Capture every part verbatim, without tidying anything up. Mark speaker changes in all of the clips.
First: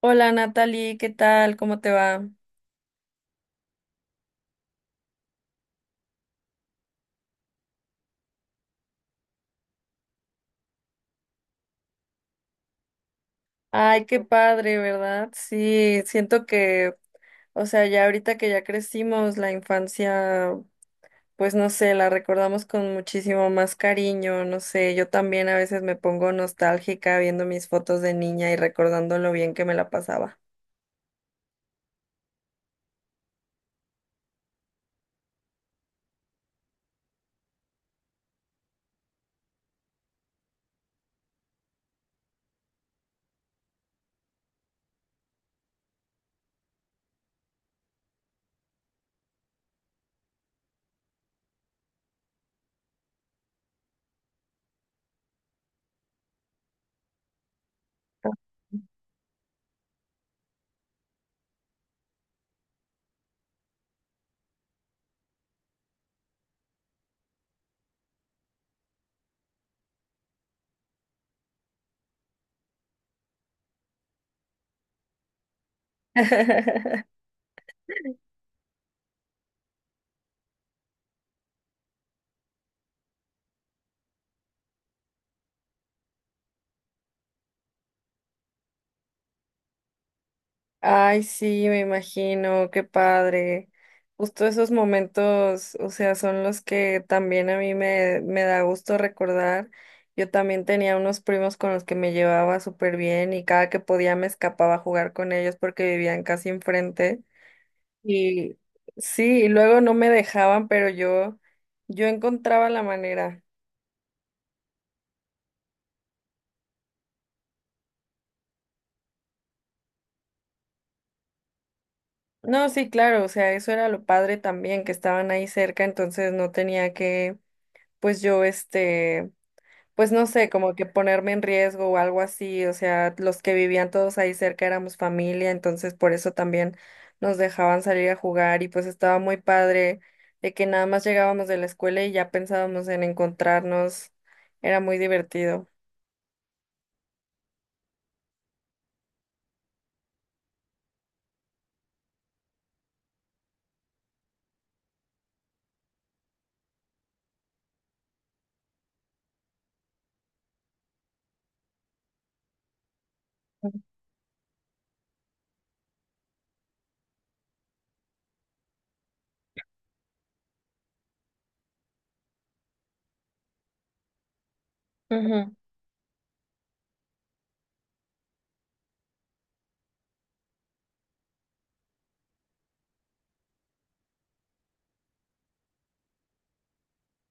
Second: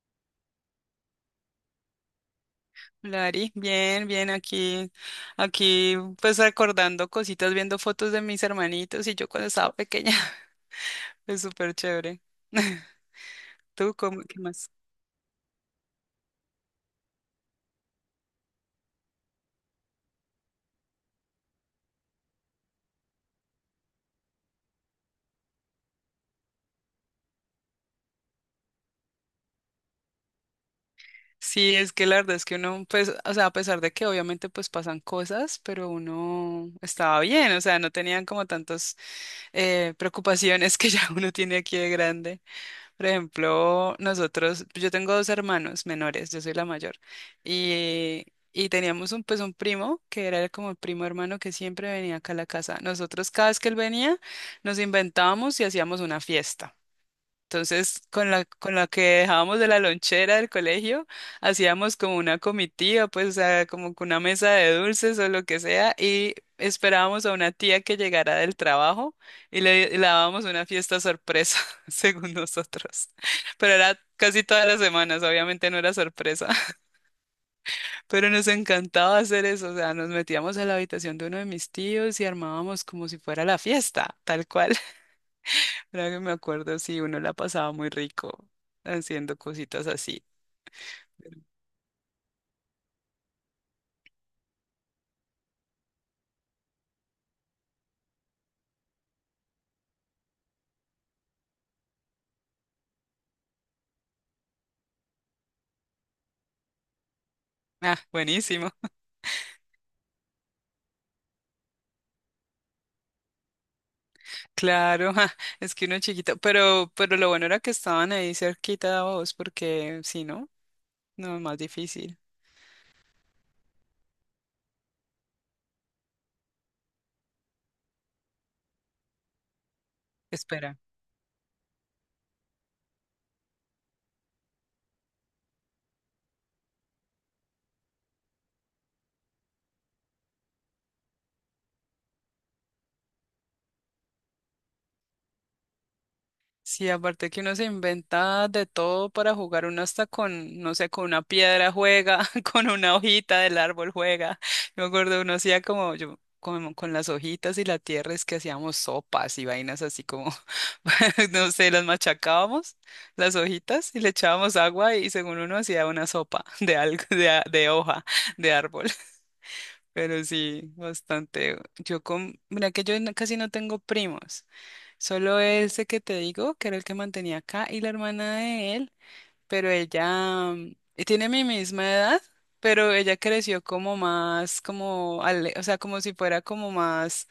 Speaker 1: Hola Natalie, ¿qué tal? ¿Cómo te va?
Speaker 2: Lari, bien, bien, aquí, aquí, pues recordando cositas, viendo fotos de mis hermanitos y yo cuando estaba pequeña, es súper chévere. ¿Tú
Speaker 1: Ay, qué
Speaker 2: cómo, qué más?
Speaker 1: padre, ¿verdad? Sí, siento que, o sea, ya ahorita que ya crecimos, la infancia, pues no sé, la recordamos con muchísimo más cariño, no sé, yo también a veces me pongo nostálgica viendo mis fotos de niña y recordando lo bien que me la pasaba.
Speaker 2: Sí, es que la verdad es que uno, pues, o sea, a pesar de que obviamente pues pasan cosas, pero uno estaba bien, o sea, no tenían como tantas eh, preocupaciones que ya uno tiene aquí de grande. Por ejemplo, nosotros, pues, yo tengo dos hermanos menores, yo soy la mayor, y, y teníamos un, pues un primo que era como el primo hermano que siempre venía acá a la casa. Nosotros cada vez que él venía, nos inventábamos y hacíamos una fiesta. Entonces, con la, con la que dejábamos de la lonchera del colegio, hacíamos como una comitiva, pues, o sea, como que una mesa de dulces o lo que sea, y esperábamos a una tía que llegara del trabajo y le, y le dábamos una fiesta sorpresa, según nosotros. Pero era casi todas las semanas, obviamente no era sorpresa, pero nos encantaba hacer eso, o sea, nos metíamos a la habitación de uno de mis tíos y armábamos como si fuera la fiesta, tal cual. Ahora que me acuerdo, sí, uno la pasaba muy rico haciendo cositas así.
Speaker 1: Ay, sí, me imagino, qué padre. Justo esos momentos, o sea, son los que también a mí me, me da gusto recordar. Yo también tenía unos primos con los que me llevaba súper bien y cada que podía me escapaba a jugar con ellos porque vivían casi enfrente.
Speaker 2: Ah,
Speaker 1: Y
Speaker 2: buenísimo.
Speaker 1: sí, y luego no me dejaban, pero yo, yo encontraba la manera.
Speaker 2: Claro, ah, es que uno chiquito, pero, pero lo bueno era que estaban ahí cerquita de vos, porque si no, no es más difícil.
Speaker 1: No, sí, claro, o sea, eso era lo padre también, que estaban ahí cerca, entonces no tenía que, pues yo, este, pues no sé, como
Speaker 2: Espera.
Speaker 1: que ponerme en riesgo o algo así, o sea, los que vivían todos ahí cerca éramos familia, entonces por eso también nos dejaban salir a jugar y pues estaba muy padre de que nada más llegábamos de la escuela y ya pensábamos en encontrarnos, era muy divertido.
Speaker 2: Sí, aparte que uno se inventa de todo para jugar, uno hasta con, no sé, con una piedra juega, con una hojita del árbol juega. Yo me acuerdo, uno hacía como yo, como con las hojitas y la tierra es que hacíamos sopas y vainas así como, no sé, las machacábamos, las hojitas, y le echábamos agua y según uno hacía una sopa de algo, de, a- de hoja, de árbol. Pero sí, bastante. Yo con, mira que yo no- casi no tengo primos, solo
Speaker 1: Ujú.
Speaker 2: ese que te digo, que era el que mantenía acá, y la hermana de él, pero ella mm, y tiene mi misma edad, pero ella creció como más, como, ale- o sea, como si fuera como más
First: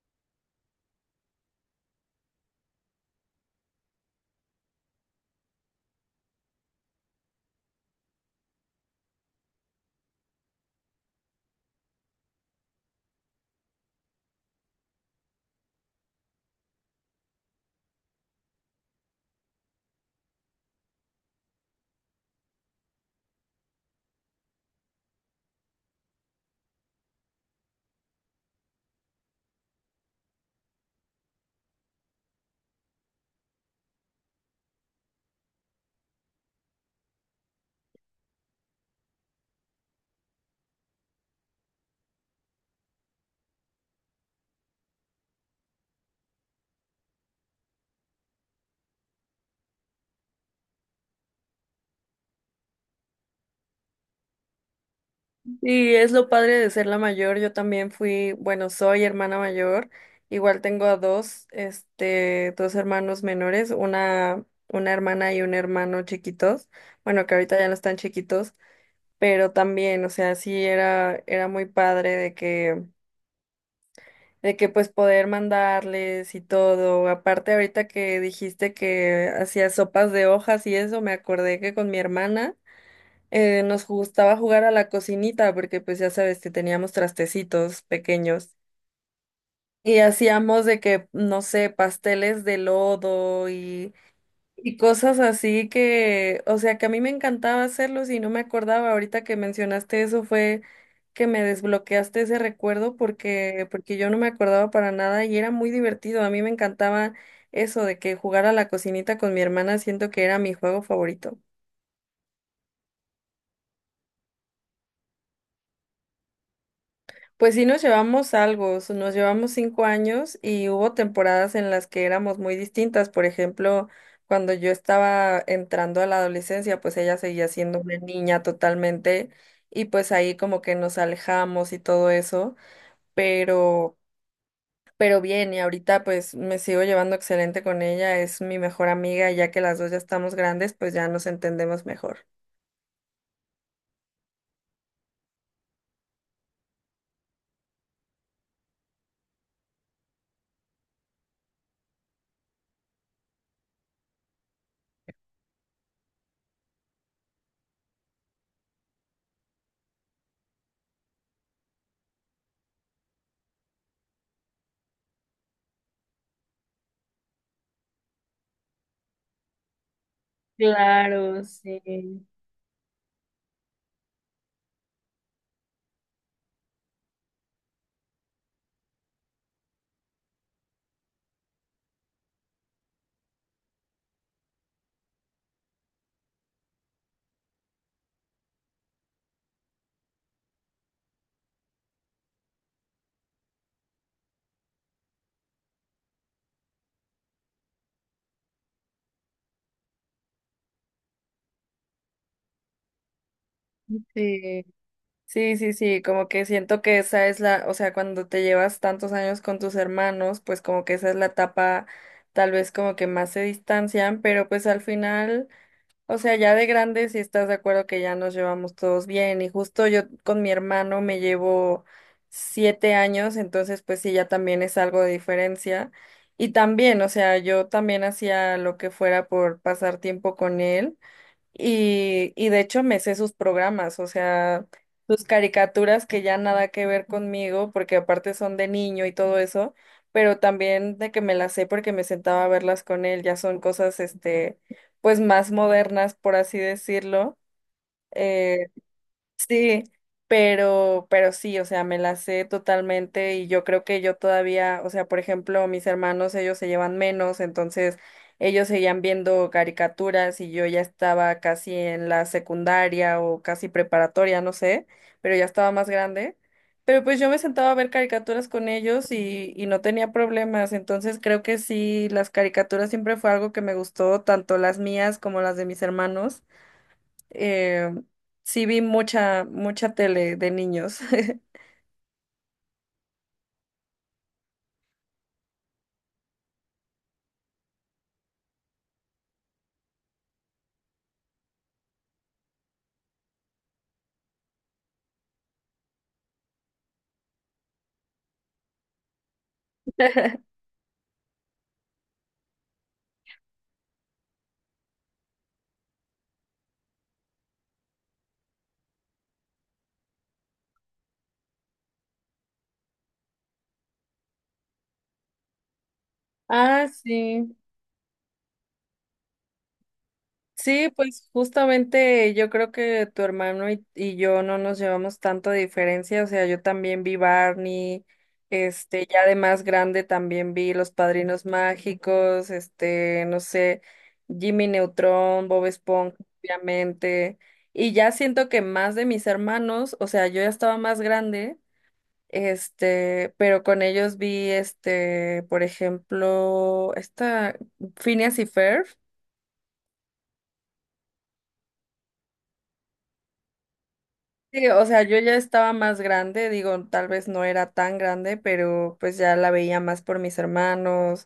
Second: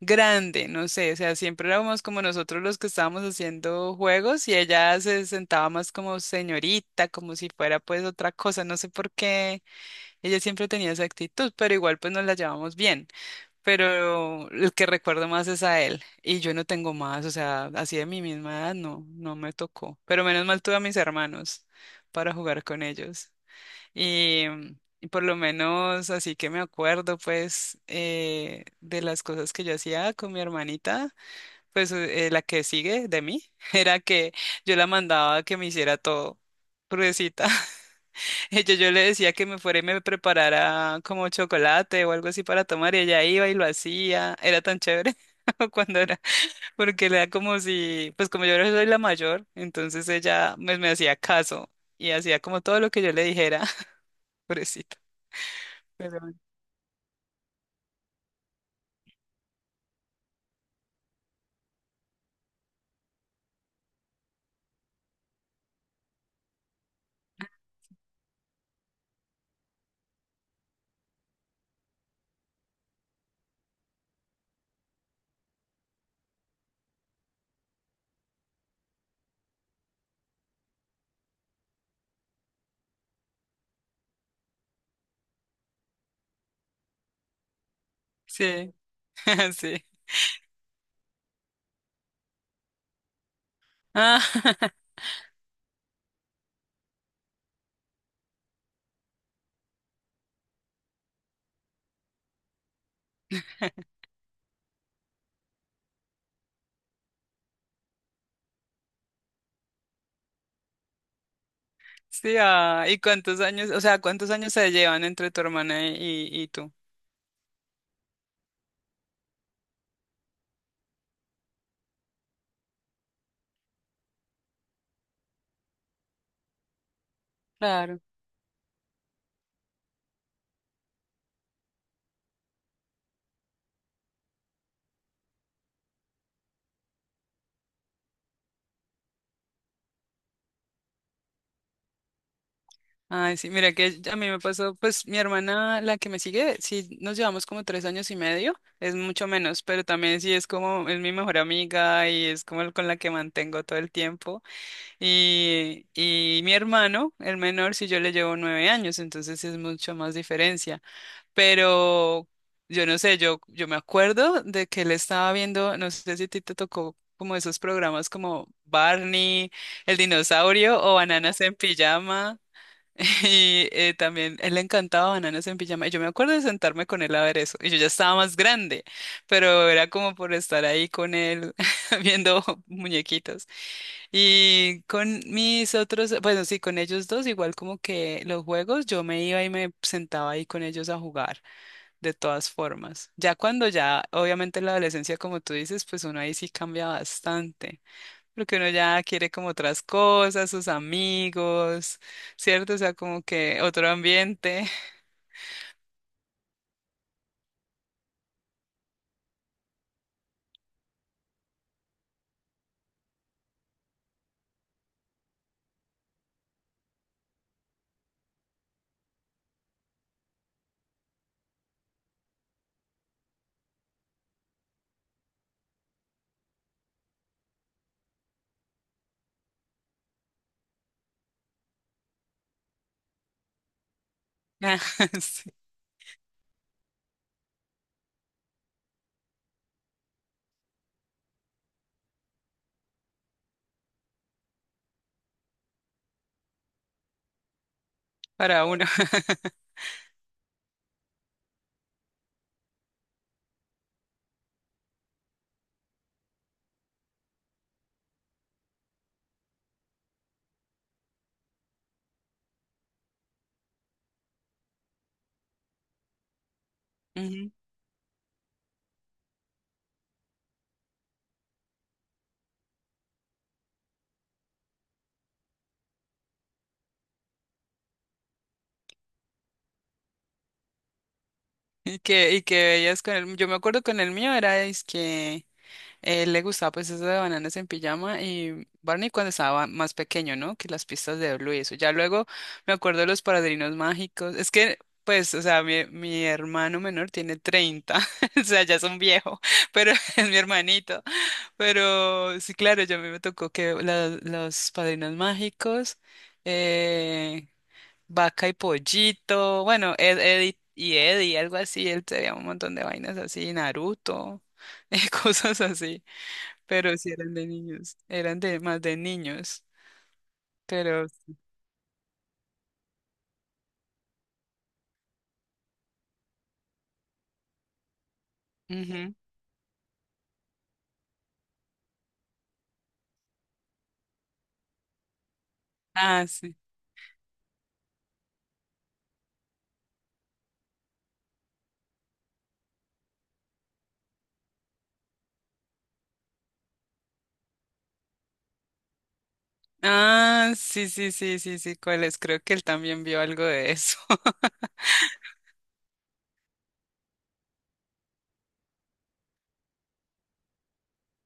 Speaker 2: grande, no sé, o sea, siempre éramos como nosotros los que estábamos haciendo juegos y ella se sentaba más como señorita, como si fuera pues otra cosa, no sé por qué. Ella siempre tenía esa actitud, pero igual pues nos la llevamos bien. Pero el que recuerdo más es a él. Y yo no tengo más, o sea, así de mi misma edad no, no me tocó. Pero menos mal tuve a mis hermanos para jugar con ellos. Y, mm, y por lo menos así que me acuerdo pues eh, de las cosas que yo hacía con mi hermanita, pues eh, la que sigue de mí, era que yo la mandaba a que me hiciera todo, pruebecita. Yo, yo le decía que me fuera y me preparara como chocolate o algo así para tomar y ella iba y lo hacía. Era tan chévere cuando era, porque era como si, pues como yo soy la mayor, entonces ella me, me hacía caso y hacía como todo lo que yo le dijera. Pobrecito.
Speaker 1: Y es
Speaker 2: Pero
Speaker 1: lo
Speaker 2: bueno.
Speaker 1: padre de ser la mayor, yo también fui, bueno, soy hermana mayor, igual tengo a dos, este, dos hermanos menores, una, una hermana y un hermano chiquitos, bueno, que ahorita ya no están chiquitos, pero también, o sea, sí era, era muy padre de que, de que pues poder mandarles y todo. Aparte, ahorita que dijiste que hacías sopas de hojas y eso, me acordé que con mi hermana eh, nos gustaba jugar a la cocinita, porque pues ya sabes que teníamos trastecitos pequeños.
Speaker 2: Sí, sí.
Speaker 1: Y hacíamos de que, no sé, pasteles de lodo. y
Speaker 2: Ah,
Speaker 1: Y cosas así que, o sea, que a mí me encantaba hacerlos y no me acordaba. Ahorita que mencionaste eso fue que me desbloqueaste ese recuerdo porque porque yo no me acordaba para nada y era muy divertido. A mí me encantaba eso de que jugar a la cocinita con mi hermana, siento que era mi juego favorito.
Speaker 2: sí, ah, ¿y cuántos años, o sea, cuántos años se llevan entre tu hermana y, y tú?
Speaker 1: Pues sí nos llevamos algo, s- nos llevamos cinco años y hubo temporadas en las que éramos muy distintas. Por ejemplo, cuando yo estaba entrando a la adolescencia, pues ella seguía siendo una niña totalmente y pues ahí como que nos alejamos y todo eso, pero, pero bien, y ahorita pues me sigo llevando excelente con ella, es mi mejor amiga y ya que las dos ya estamos grandes, pues ya nos entendemos mejor.
Speaker 2: Ay, sí, mira que a mí me pasó, pues mi hermana, la que me sigue, sí nos llevamos como tres años y medio, es mucho menos, pero también sí es como, es mi mejor amiga y es como el con la que mantengo todo el tiempo. Y, y mi hermano, el menor, sí yo le llevo nueve años, entonces es mucho más diferencia. Pero yo no sé, yo, yo me acuerdo de que él estaba viendo, no sé si a ti te tocó como esos programas como Barney, el dinosaurio o Bananas
Speaker 1: Claro,
Speaker 2: en
Speaker 1: sí.
Speaker 2: Pijama. Y eh, también él le encantaba Bananas en Pijama. Y yo me acuerdo de sentarme con él a ver eso. Y yo ya estaba más grande, pero era como por estar ahí con él viendo muñequitos. Y con mis otros, bueno, sí, con ellos dos, igual como que los juegos, yo me iba y me sentaba ahí con ellos a jugar, de todas formas. Ya cuando ya, obviamente en la adolescencia, como tú dices, pues uno ahí sí cambia bastante. Porque uno ya quiere como otras cosas, sus amigos, ¿cierto? O sea, como que otro
Speaker 1: Sí.
Speaker 2: ambiente.
Speaker 1: Sí, sí, sí, como que siento que esa es la, o sea, cuando te llevas tantos años con tus hermanos, pues como que esa es la etapa, tal vez como que más se distancian, pero pues al final, o sea, ya de grandes sí estás de acuerdo que ya nos llevamos todos bien y justo yo con mi hermano me llevo siete años, entonces pues sí, ya también es algo de diferencia. Y también, o sea, yo también hacía lo que fuera por pasar tiempo con él. Y, y de hecho me sé sus programas, o sea,
Speaker 2: Ah,
Speaker 1: sus
Speaker 2: sí,
Speaker 1: caricaturas que ya nada que ver conmigo, porque aparte son de niño y todo eso, pero también de que me las sé porque me sentaba a verlas con él, ya son cosas, este, pues más modernas, por así decirlo.
Speaker 2: para
Speaker 1: eh,
Speaker 2: uno.
Speaker 1: Sí, pero, pero sí, o sea, me la sé totalmente y yo creo que yo todavía, o sea, por ejemplo, mis hermanos, ellos se llevan menos, entonces ellos seguían viendo caricaturas y yo ya estaba casi en la secundaria o casi preparatoria, no sé, pero ya estaba más grande. Pero pues yo me
Speaker 2: Ujú.
Speaker 1: sentaba a ver caricaturas con ellos y, y no tenía problemas, entonces creo que sí, las caricaturas siempre fue algo que me gustó, tanto las mías como las de mis hermanos. Eh, sí vi mucha, mucha tele de niños.
Speaker 2: Y que, y que veías con el, yo me acuerdo con el mío era es que él le gustaba pues eso de Bananas en Pijama y Barney cuando estaba más pequeño, ¿no? Que las pistas de Blue y eso. Ya luego me acuerdo de Los Padrinos Mágicos. Es que, pues, o sea, mi, mi hermano menor tiene treinta, o sea, ya es un viejo, pero es mi hermanito. Pero sí, claro, ya a mí me tocó que la- Los Padrinos Mágicos, eh, Vaca y Pollito, bueno, Ed, Ed y y Eddie, algo así, él tenía un montón de vainas así, Naruto, cosas así,
Speaker 1: Ah,
Speaker 2: pero sí eran de
Speaker 1: sí.
Speaker 2: niños, eran de más de niños,
Speaker 1: Sí,
Speaker 2: pero
Speaker 1: pues justamente yo creo que tu hermano y, y yo no nos llevamos tanto de diferencia. O sea, yo también vi Barney, este,
Speaker 2: ujú.
Speaker 1: ya de más grande también vi Los Padrinos Mágicos, este, no sé, Jimmy Neutron, Bob Esponja,
Speaker 2: Ah, sí.
Speaker 1: obviamente. Y ya siento que más de mis hermanos, o sea, yo ya estaba más grande. Este, pero con ellos vi, este, por ejemplo, esta Phineas y Ferb.
Speaker 2: Ah, sí, sí, sí, sí, sí, ¿cuál es? Creo que él también vio algo de eso.
Speaker 1: Sí, o sea, yo ya estaba más grande, digo, tal vez no era tan grande, pero pues ya la veía más por mis hermanos,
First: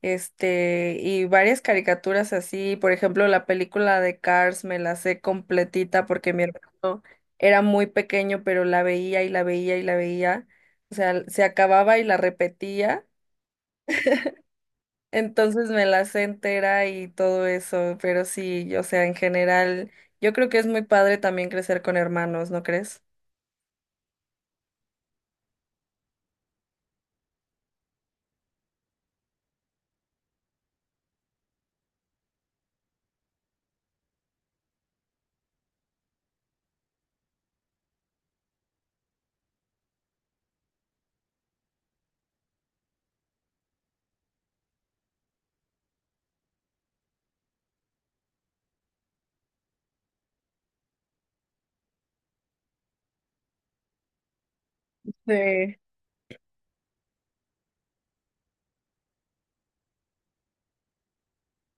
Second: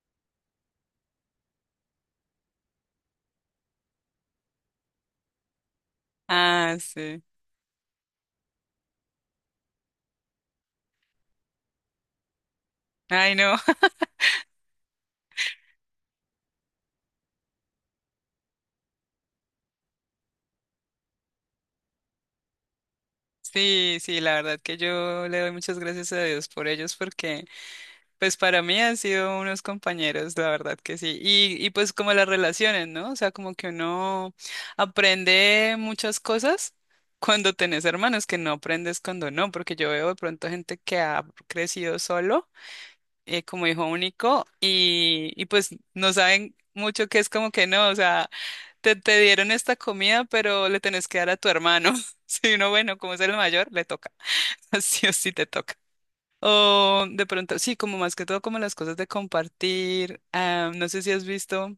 Speaker 1: este, y varias caricaturas así, por ejemplo, la película de Cars me la sé completita porque mi
Speaker 2: Ah,
Speaker 1: hermano
Speaker 2: sí.
Speaker 1: era muy pequeño, pero la veía y la veía y la veía, o sea, se acababa y la repetía.
Speaker 2: Ay, no.
Speaker 1: Entonces me la sé entera y todo eso, pero sí, o sea, en general, yo creo que es muy padre también crecer con hermanos, ¿no crees?
Speaker 2: Sí, sí, la verdad que yo le doy muchas gracias a Dios por ellos porque pues para mí han sido unos compañeros, la verdad que sí. Y, y pues como las relaciones, ¿no? O sea, como que uno aprende muchas cosas cuando tenés hermanos que no aprendes cuando no, porque yo veo de pronto gente que ha crecido solo, eh, como hijo único, y, y pues no saben mucho que es como que no, o sea, te, te dieron esta comida, pero le tenés que dar a tu hermano. Si uno, bueno, como es el mayor, le toca. Sí o sí te toca.
Speaker 1: Sí,
Speaker 2: O de pronto, sí, como más que todo como las cosas de compartir. Ah, no sé si has visto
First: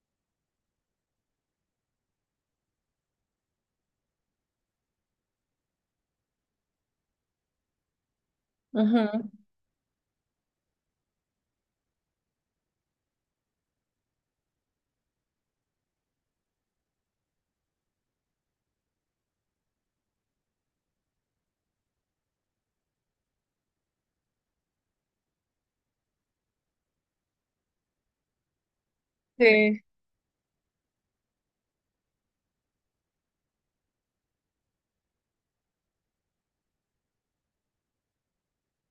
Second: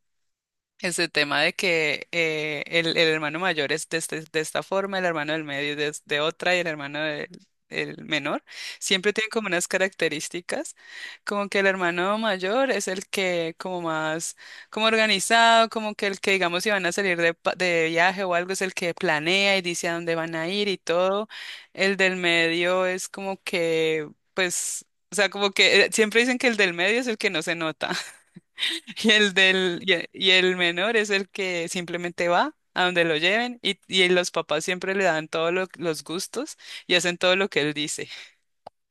Speaker 2: ese tema de que eh, el, el hermano mayor es de, este- de esta forma, el hermano del medio de, de otra y el hermano del el menor, siempre
Speaker 1: ujú.
Speaker 2: tienen como unas características, como que el hermano mayor es el que como más, como organizado, como que el que digamos si van a salir de, pa- de viaje o algo es el que planea y dice a dónde van a ir y todo, el del medio es como que pues... O sea, como que eh, siempre dicen que el del medio es el que no se nota. Y el del,
Speaker 1: Sí,
Speaker 2: y e- y el menor es el que simplemente va a donde lo lleven y, y los papás siempre le dan todos los gustos y hacen todo lo que él dice.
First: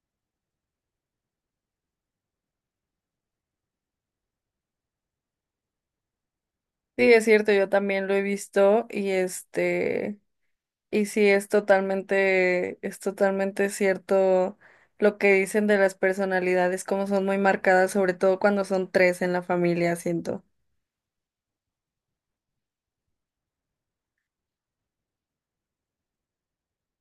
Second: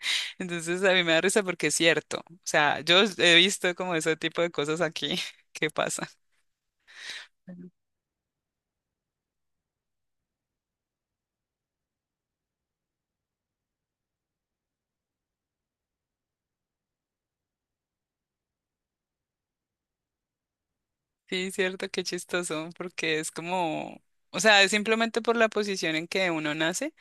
Speaker 2: Entonces a mí me da risa porque es cierto. O sea, yo he visto como ese tipo de cosas aquí que pasa.
Speaker 1: sí, es cierto, yo también lo he visto y este, y sí, es totalmente, es totalmente cierto lo que dicen de las personalidades, como son muy marcadas, sobre todo cuando son tres en la familia, siento.
Speaker 2: Sí, cierto, qué chistoso, porque es como, o sea, es simplemente por la posición en que uno nace.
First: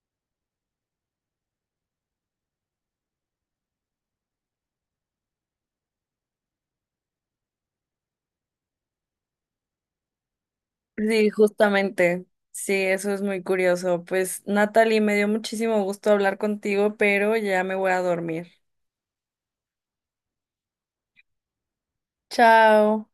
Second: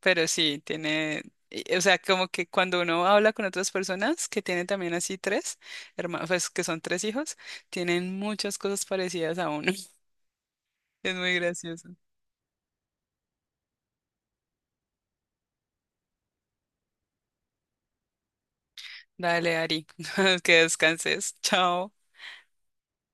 Speaker 2: Pero sí, tiene, y- o sea, como que cuando uno habla con otras personas que tienen también así tres hermanos, pues que son tres hijos, tienen muchas cosas parecidas a uno. Es
Speaker 1: Sí,
Speaker 2: muy gracioso.
Speaker 1: justamente. Sí, eso es muy curioso. Pues, Natalie, me dio muchísimo gusto hablar contigo, pero ya me voy a dormir.
Speaker 2: Dale, Ari, que descanses. Chao.
Speaker 1: Chao.